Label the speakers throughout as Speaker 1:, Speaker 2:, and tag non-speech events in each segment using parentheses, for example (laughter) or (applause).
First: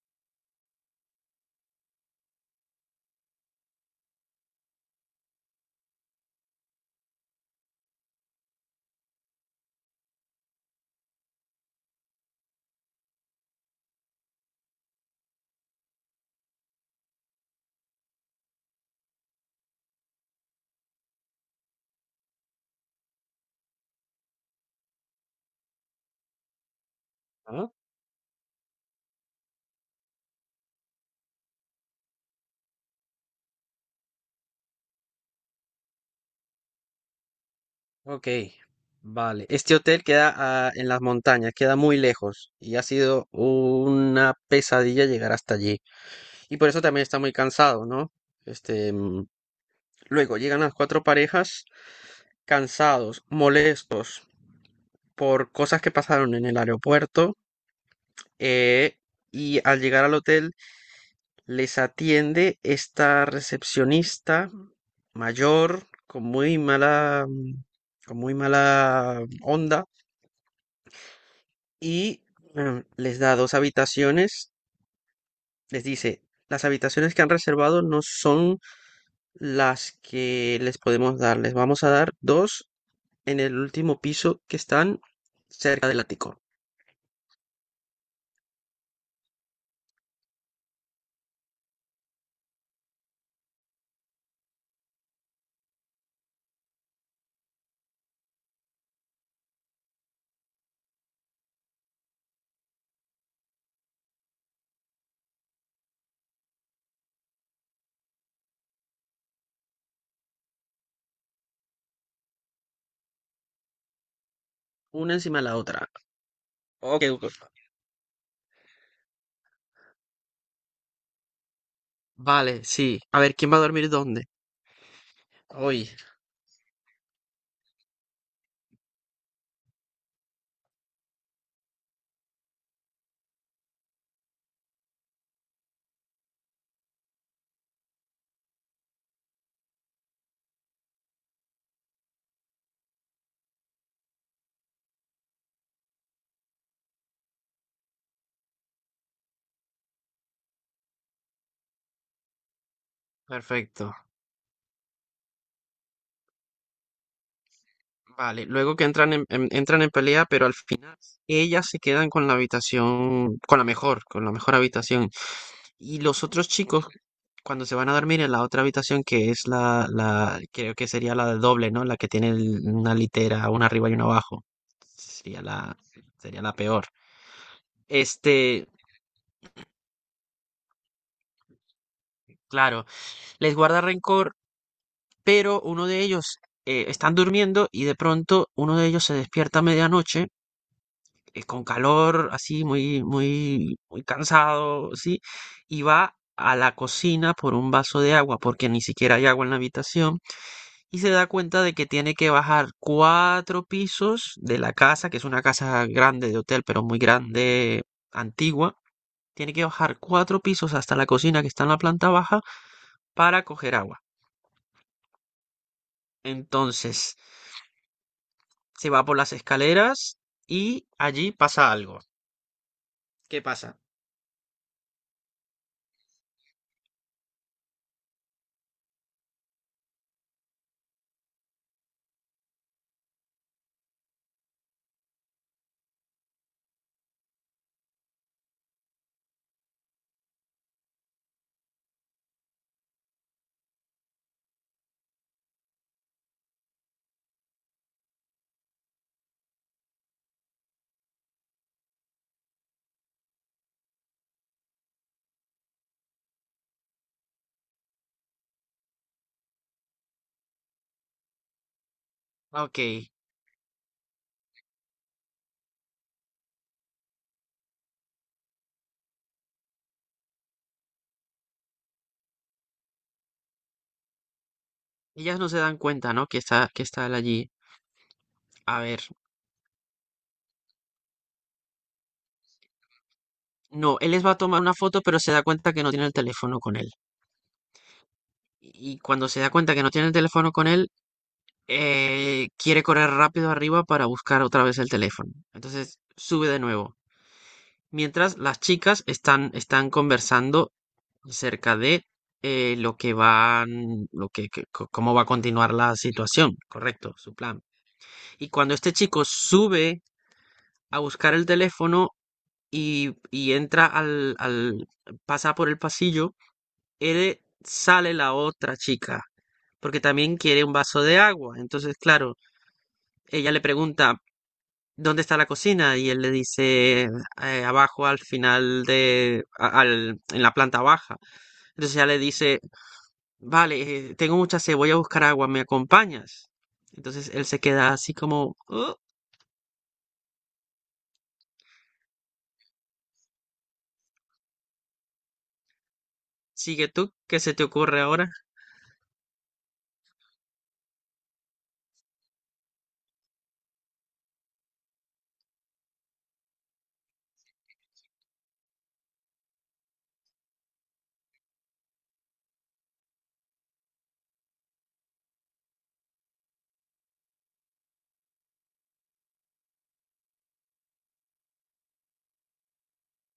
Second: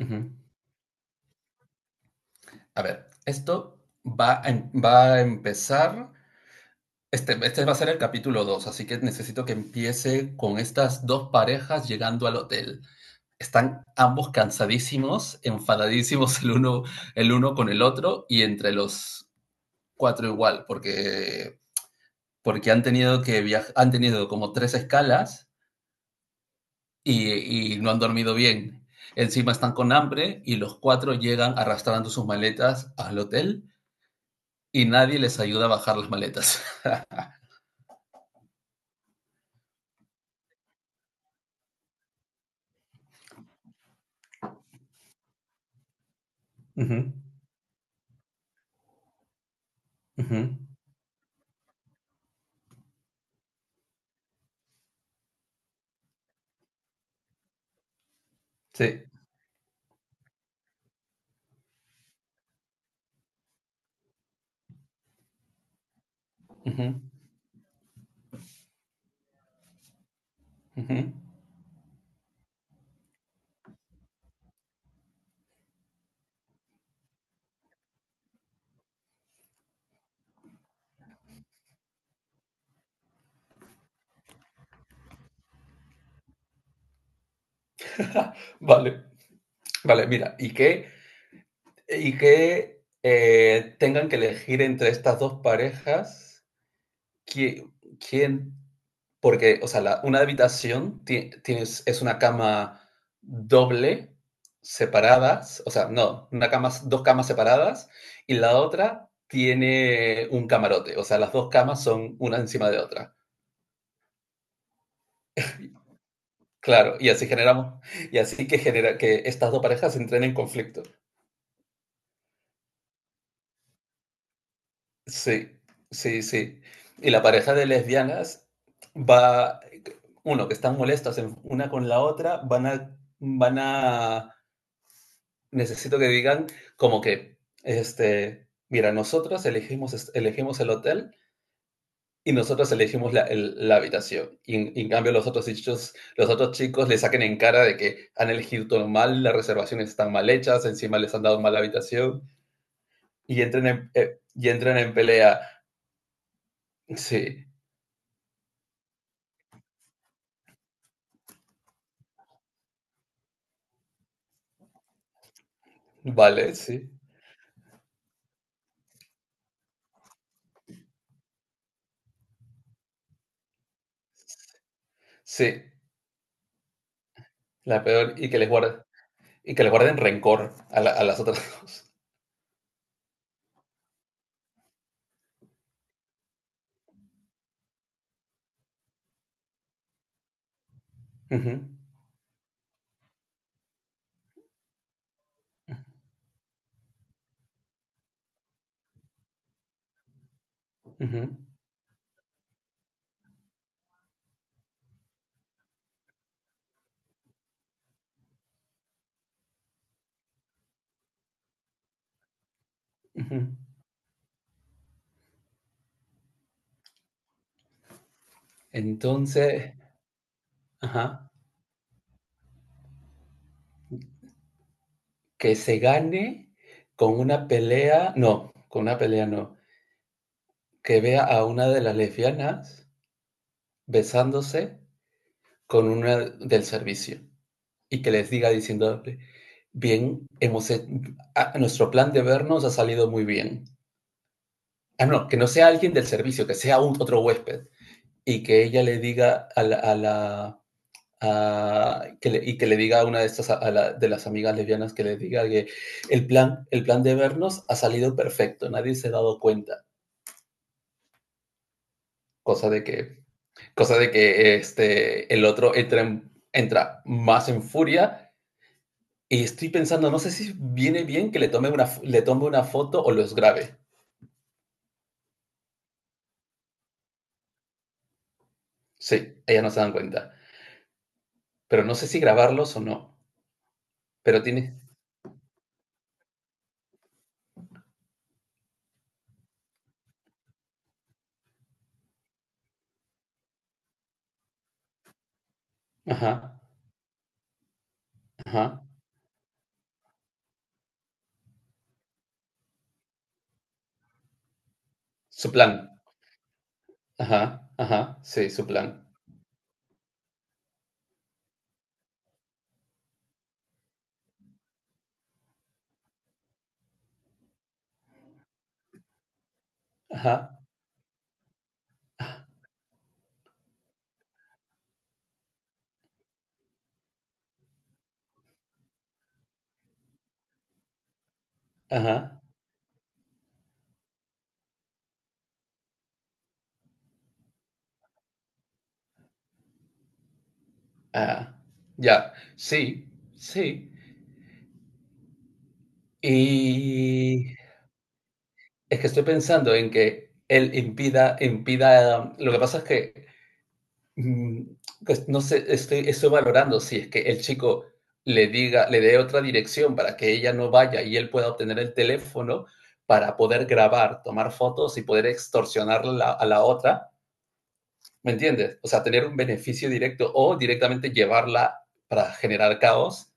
Speaker 1: Ujú. A ver, esto va a empezar, este va a ser el capítulo 2, así que necesito que empiece con estas dos parejas llegando al hotel. Están ambos cansadísimos, enfadadísimos el uno con el otro y entre los cuatro igual, porque han tenido que viajar, han tenido como tres escalas y,
Speaker 2: Ah,
Speaker 1: y no han dormido bien. Encima están con hambre y los cuatro llegan arrastrando sus maletas al hotel y nadie les ayuda a bajar las maletas. (laughs)
Speaker 2: ok, vale. Este hotel queda en las montañas, queda muy lejos y ha sido una pesadilla llegar hasta allí. Y por eso también
Speaker 1: Ujú,
Speaker 2: está muy cansado, ¿no? Este, mm, Luego
Speaker 1: ujú.
Speaker 2: llegan las cuatro parejas cansados, molestos por cosas que pasaron en el aeropuerto,
Speaker 1: Sí.
Speaker 2: eh, y al llegar al hotel les atiende esta recepcionista mayor con muy
Speaker 1: Ujú,
Speaker 2: mala, con muy mala onda,
Speaker 1: ujú.
Speaker 2: y les da dos habitaciones. Les dice, las habitaciones que han reservado no son las que les podemos dar. Les vamos a dar dos en el último piso que están cerca del ático.
Speaker 1: Vale, vale, mira, y que tengan que elegir entre estas dos parejas qui- quién, porque, o sea, tienes, es una cama doble, separadas, o sea, no, una cama, dos camas separadas, y la otra tiene un camarote, o sea, las dos camas son una encima de otra.
Speaker 2: Una encima de la otra.
Speaker 1: Claro,
Speaker 2: Ok,
Speaker 1: y
Speaker 2: ok.
Speaker 1: así generamos, y así que genera que estas dos parejas entren en conflicto.
Speaker 2: Vale, sí. A ver, ¿quién va a dormir dónde?
Speaker 1: Sí,
Speaker 2: Hoy.
Speaker 1: sí, sí. Y la pareja de lesbianas va, uno, que están molestas una con la otra, necesito que digan como que, este, mira, elegimos el hotel. Y nosotros elegimos la habitación. Y en cambio los otros chicos le saquen en cara de que han elegido todo mal, las reservaciones están mal hechas, encima les han dado mal la habitación y
Speaker 2: Perfecto.
Speaker 1: y entran en pelea. Sí,
Speaker 2: Vale. Luego que entran entran en pelea, pero al final ellas se quedan con la habitación, con la mejor habitación. Y los otros
Speaker 1: vale,
Speaker 2: chicos
Speaker 1: sí.
Speaker 2: cuando se van a dormir en la otra habitación, que es creo que sería la doble, ¿no? La que tiene una litera, una arriba y una abajo. Sería
Speaker 1: Sí,
Speaker 2: la, sería la peor.
Speaker 1: la peor. Y que les,
Speaker 2: Este,
Speaker 1: guarden y que les guarden rencor a, a las otras (laughs) dos.
Speaker 2: claro, les guarda rencor, pero uno de ellos, están durmiendo y de pronto uno de ellos se despierta a medianoche,
Speaker 1: Ujú,
Speaker 2: con calor, así, muy, muy, muy cansado, sí, y va a la cocina por un vaso de agua, porque ni siquiera hay agua en la habitación y se
Speaker 1: ujú,
Speaker 2: da cuenta de que tiene que bajar cuatro pisos de la casa, que es una casa grande de hotel, pero muy grande, antigua. Tiene que bajar cuatro pisos hasta la cocina que está en la planta baja para
Speaker 1: ujú.
Speaker 2: coger agua. Entonces, se va por las
Speaker 1: Entonces,
Speaker 2: escaleras y
Speaker 1: ajá,
Speaker 2: allí pasa algo. ¿Qué pasa?
Speaker 1: que se gane con una pelea, no, con una pelea no, que vea a una de las lesbianas besándose con una del servicio y que les diga diciéndole, bien, nuestro plan de vernos ha salido muy bien. Ah, no, que no sea alguien del servicio, que sea otro huésped y que ella le diga a la... a la- a- que le- y que le diga a una de estas, de las amigas lesbianas, que le diga que el plan de vernos ha salido perfecto, nadie se ha dado cuenta,
Speaker 2: Ah,
Speaker 1: cosa
Speaker 2: ok,
Speaker 1: de que cosa de que este, el otro entra, en- entra más en furia y estoy pensando, no sé si viene bien que le tome una foto o los grabe.
Speaker 2: ellas no se dan cuenta, ¿no? Que que está él allí. A ver,
Speaker 1: Sí, ellas no se dan cuenta. Pero no sé si grabarlos o no.
Speaker 2: no, él les va a
Speaker 1: Pero
Speaker 2: tomar una
Speaker 1: tiene...
Speaker 2: foto, pero se da cuenta que no tiene el teléfono con él. Y cuando se da cuenta que no tiene el teléfono con él, quiere correr rápido arriba para buscar otra vez el teléfono. Entonces
Speaker 1: Ajá,
Speaker 2: sube de nuevo. Mientras las
Speaker 1: ajá.
Speaker 2: chicas están conversando acerca de, lo que van, lo que- co- cómo va a
Speaker 1: Su
Speaker 2: continuar la
Speaker 1: plan.
Speaker 2: situación, correcto, su plan.
Speaker 1: Ajá, ajá. Sí,
Speaker 2: Y
Speaker 1: su
Speaker 2: cuando este
Speaker 1: plan.
Speaker 2: chico sube a buscar el teléfono y entra pasa por el pasillo, él sale la otra chica, porque
Speaker 1: Ajá,
Speaker 2: también quiere un vaso de agua. Entonces, claro, ella le pregunta, ¿dónde está la cocina? Y él le dice, abajo al final en la planta baja." Entonces ella le
Speaker 1: ajá.
Speaker 2: dice, vale, tengo mucha sed, voy a buscar agua, ¿me acompañas? Entonces él se queda así como, "Oh,
Speaker 1: Ah, ya. Sí, sí.
Speaker 2: sigue tú, ¿qué se
Speaker 1: Y...
Speaker 2: te ocurre ahora?"
Speaker 1: Es que estoy pensando en que lo que pasa es que... Mm, pues no sé, estoy valorando si es que el chico le dé otra dirección para que ella no vaya y él pueda obtener el teléfono para poder grabar, tomar fotos y poder extorsionar a la otra. ¿Me entiendes? O sea, tener un beneficio directo o directamente llevarla para generar caos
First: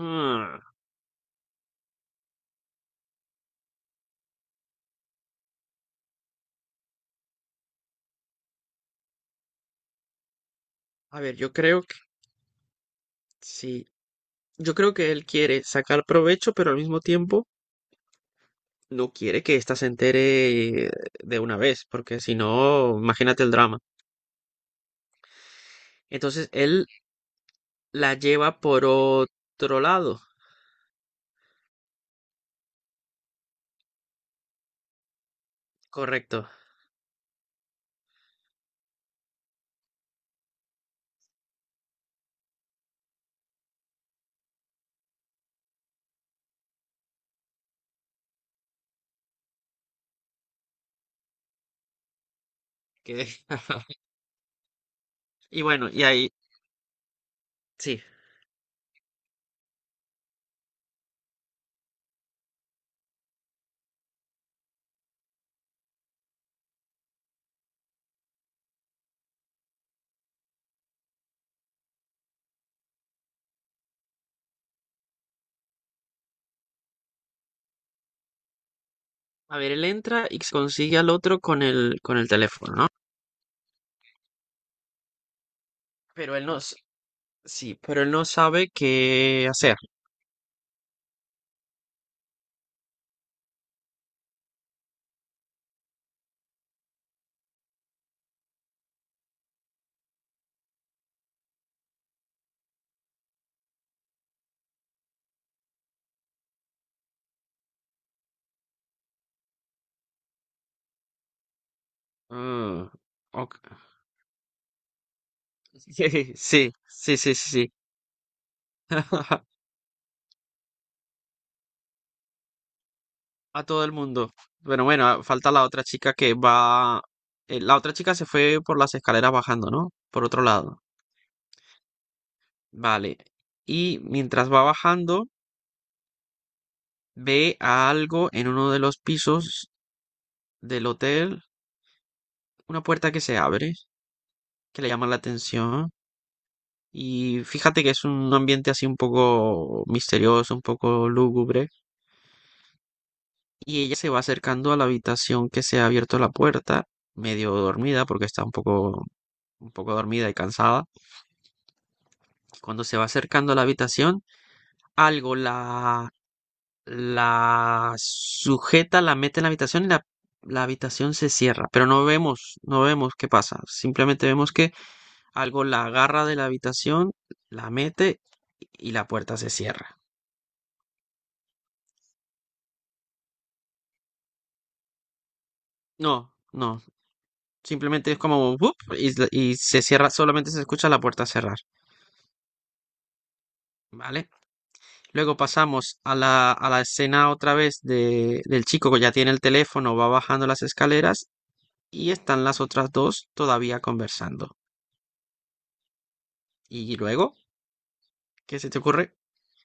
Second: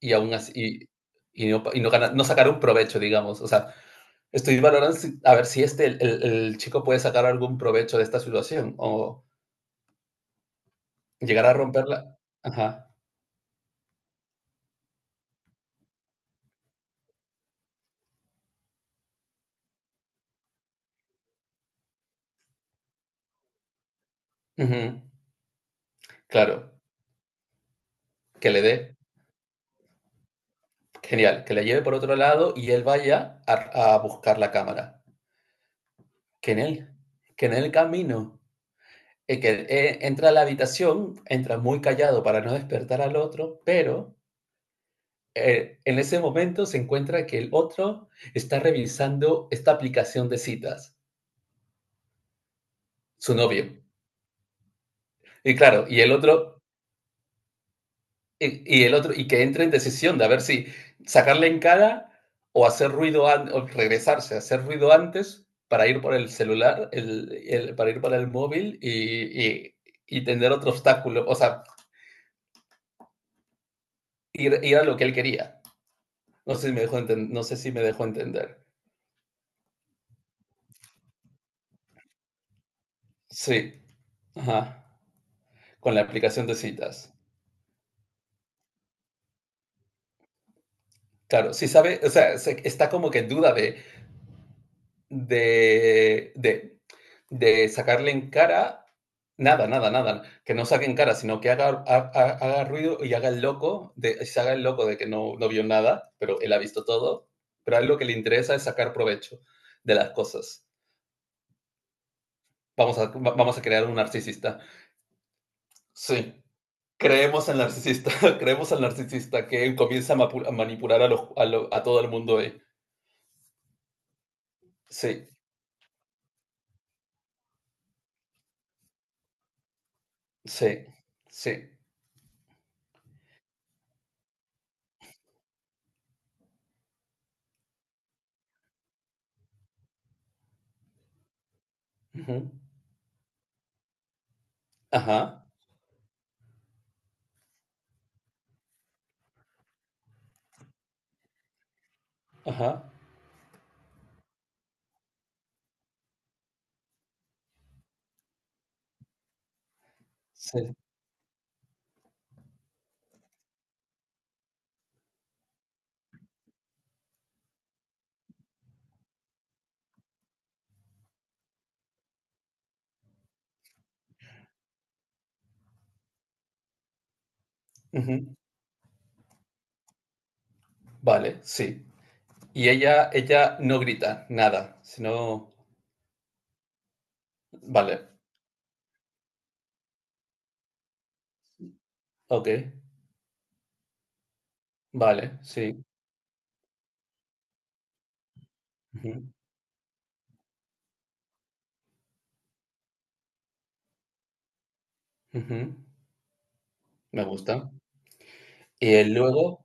Speaker 1: y aún así, y no no sacar un provecho, digamos. O sea, estoy valorando a ver si este, el chico puede sacar algún provecho de esta situación o
Speaker 2: a ver,
Speaker 1: llegar
Speaker 2: yo
Speaker 1: a
Speaker 2: creo que
Speaker 1: romperla. Ajá.
Speaker 2: sí, yo creo que él quiere sacar provecho, pero al mismo tiempo no quiere que ésta se entere, de una vez, porque si no, imagínate el drama.
Speaker 1: Ujú,
Speaker 2: Entonces
Speaker 1: claro,
Speaker 2: él la
Speaker 1: que
Speaker 2: lleva
Speaker 1: le
Speaker 2: por
Speaker 1: dé,
Speaker 2: otro lado.
Speaker 1: genial, que le lleve por otro lado y él vaya a buscar la cámara.
Speaker 2: Correcto.
Speaker 1: Que en el, que en el camino, que entra a la habitación, entra muy callado para no despertar al otro, pero en ese momento se encuentra que el otro está revisando esta aplicación de citas,
Speaker 2: Que...
Speaker 1: su novio.
Speaker 2: (laughs)
Speaker 1: Y
Speaker 2: Y
Speaker 1: claro,
Speaker 2: bueno,
Speaker 1: y
Speaker 2: y
Speaker 1: el
Speaker 2: ahí,
Speaker 1: otro...
Speaker 2: sí.
Speaker 1: Y que entre en decisión de a ver si sacarle en cara o hacer ruido, o regresarse, hacer ruido antes para ir por el celular, para ir para el móvil y tener otro obstáculo, o sea, ir a lo que él quería. No sé si no sé si me dejó entender.
Speaker 2: A ver, él entra y consigue al otro con con el teléfono, ¿no?
Speaker 1: Sí, ajá, con la
Speaker 2: Pero
Speaker 1: aplicación
Speaker 2: él
Speaker 1: de
Speaker 2: no, s-
Speaker 1: citas.
Speaker 2: sí, pero él no sabe qué hacer.
Speaker 1: Claro, sí sabe, o sea, está como que en duda de, de, de, de sacarle en cara nada, nada, nada, que no saque en cara, sino que haga ruido y haga el loco, de, se haga el loco de que no, no vio nada, pero él ha visto todo, pero a él lo que le interesa es sacar provecho de las cosas.
Speaker 2: Mm,
Speaker 1: Vamos a,
Speaker 2: ok.
Speaker 1: vamos a
Speaker 2: (laughs)
Speaker 1: crear un narcisista.
Speaker 2: Sí,
Speaker 1: Sí,
Speaker 2: sí, sí, sí,
Speaker 1: creemos al
Speaker 2: sí.
Speaker 1: narcisista, (laughs) creemos al narcisista que
Speaker 2: (laughs)
Speaker 1: él comienza a, a manipular a, los, a, lo- a todo el mundo ahí.
Speaker 2: A todo el mundo. Bueno, bueno, ah,
Speaker 1: Sí,
Speaker 2: falta la otra chica que va. Eh, la otra chica se fue por las escaleras bajando, ¿no? Por otro
Speaker 1: sí,
Speaker 2: lado.
Speaker 1: sí.
Speaker 2: Vale. Y mientras va bajando, ve a algo en uno de los pisos del hotel,
Speaker 1: Ujú.
Speaker 2: una puerta que se abre, que le llama la
Speaker 1: Ajá,
Speaker 2: atención. Y fíjate que es un ambiente así un poco misterioso, un poco lúgubre.
Speaker 1: ajá.
Speaker 2: Y ella se va acercando a la habitación que se ha abierto la puerta, medio dormida, porque está un poco dormida y
Speaker 1: Sí.
Speaker 2: cansada. Y cuando se va acercando a la habitación, algo la sujeta, la mete en la habitación y la habitación se cierra. Pero no vemos, no vemos qué pasa. Simplemente vemos que algo la agarra de la habitación, la mete
Speaker 1: Ujú.
Speaker 2: y la puerta se cierra.
Speaker 1: Vale, sí. Y ella no grita nada, sino...
Speaker 2: No, no.
Speaker 1: Vale,
Speaker 2: Simplemente es como ¡bup! Y se cierra, solamente se escucha la puerta cerrar.
Speaker 1: ok,
Speaker 2: ¿Vale? Luego
Speaker 1: vale, sí.
Speaker 2: pasamos a a la escena otra vez de, del chico que ya
Speaker 1: Ujú,
Speaker 2: tiene el teléfono, va bajando las escaleras y están las otras dos todavía conversando.
Speaker 1: ujú.
Speaker 2: ¿Y
Speaker 1: Me
Speaker 2: luego?
Speaker 1: gusta.
Speaker 2: ¿Qué se te
Speaker 1: Y
Speaker 2: ocurre?
Speaker 1: él luego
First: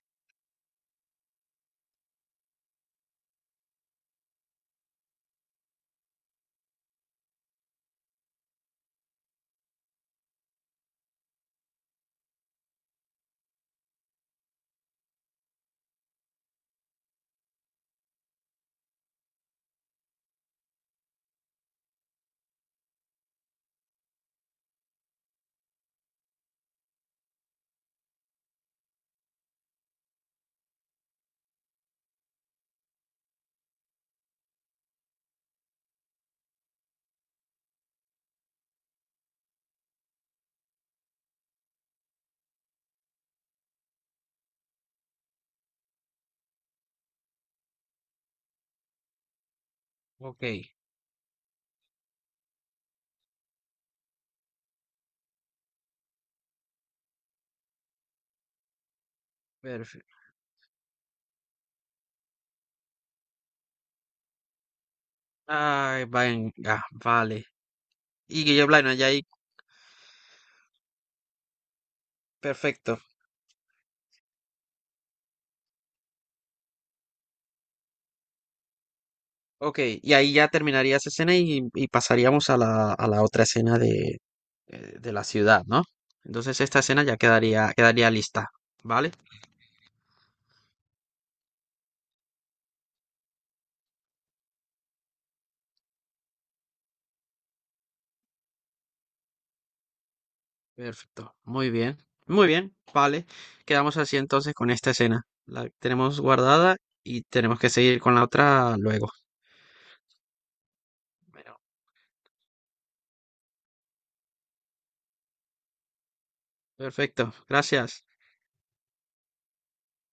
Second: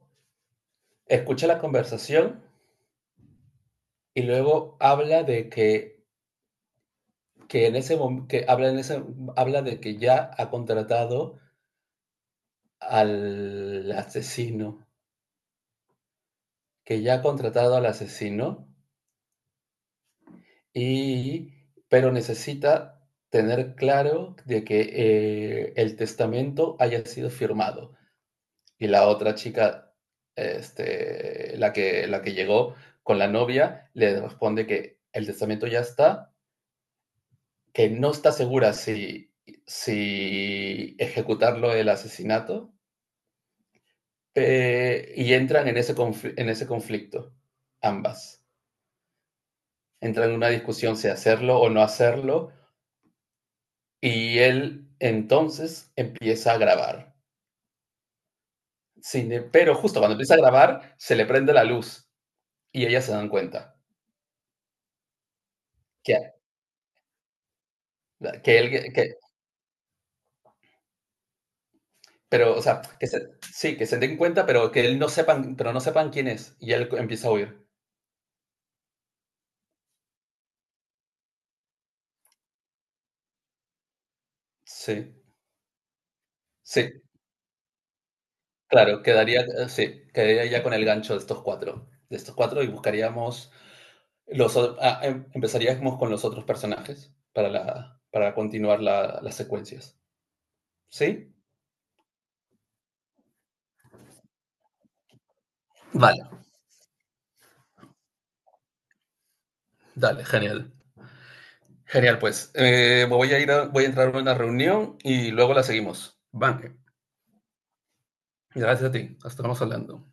Speaker 1: escucha la conversación y luego habla de que en ese mom- que habla en ese, habla de que ya ha contratado al asesino, que ya ha contratado al asesino, Y pero necesita tener claro de que, el testamento haya sido firmado. Y la otra chica, este, la que llegó con la novia, le responde que el testamento ya está, que no está segura si ejecutarlo el asesinato, y entran en ese conflicto ambas. Entran en
Speaker 2: Ok,
Speaker 1: una discusión si hacerlo o no hacerlo. Y él entonces empieza a grabar. Sin, em- Pero justo
Speaker 2: perfecto.
Speaker 1: cuando empieza a grabar, se le prende la luz y ellas se dan cuenta
Speaker 2: Ay,
Speaker 1: que,
Speaker 2: venga, vale. Y
Speaker 1: que
Speaker 2: Guillermo Blano,
Speaker 1: él,
Speaker 2: ya
Speaker 1: que,
Speaker 2: ahí,
Speaker 1: pero, o sea,
Speaker 2: perfecto.
Speaker 1: que se, sí, que se den cuenta, pero que él no sepan, pero no sepan quién es. Y él empieza a huir.
Speaker 2: Ok, y ahí ya terminaría esa escena y pasaríamos a a la otra escena de
Speaker 1: Sí,
Speaker 2: la ciudad, ¿no? Entonces esta
Speaker 1: sí,
Speaker 2: escena ya quedaría, quedaría lista,
Speaker 1: claro,
Speaker 2: ¿vale?
Speaker 1: quedaría, sí, quedaría ya con el gancho de estos cuatro y buscaríamos los, o- ah, em- empezaríamos con los otros personajes para la, para continuar las secuencias. ¿Sí?
Speaker 2: Perfecto, muy bien, vale. Quedamos así entonces con esta escena. La tenemos
Speaker 1: Vale.
Speaker 2: guardada y tenemos que seguir con la otra luego.
Speaker 1: Dale, genial.
Speaker 2: Bueno,
Speaker 1: Genial, pues. Voy a entrar a una reunión y luego la seguimos. Van,
Speaker 2: perfecto, gracias.
Speaker 1: gracias a ti. Estamos hablando.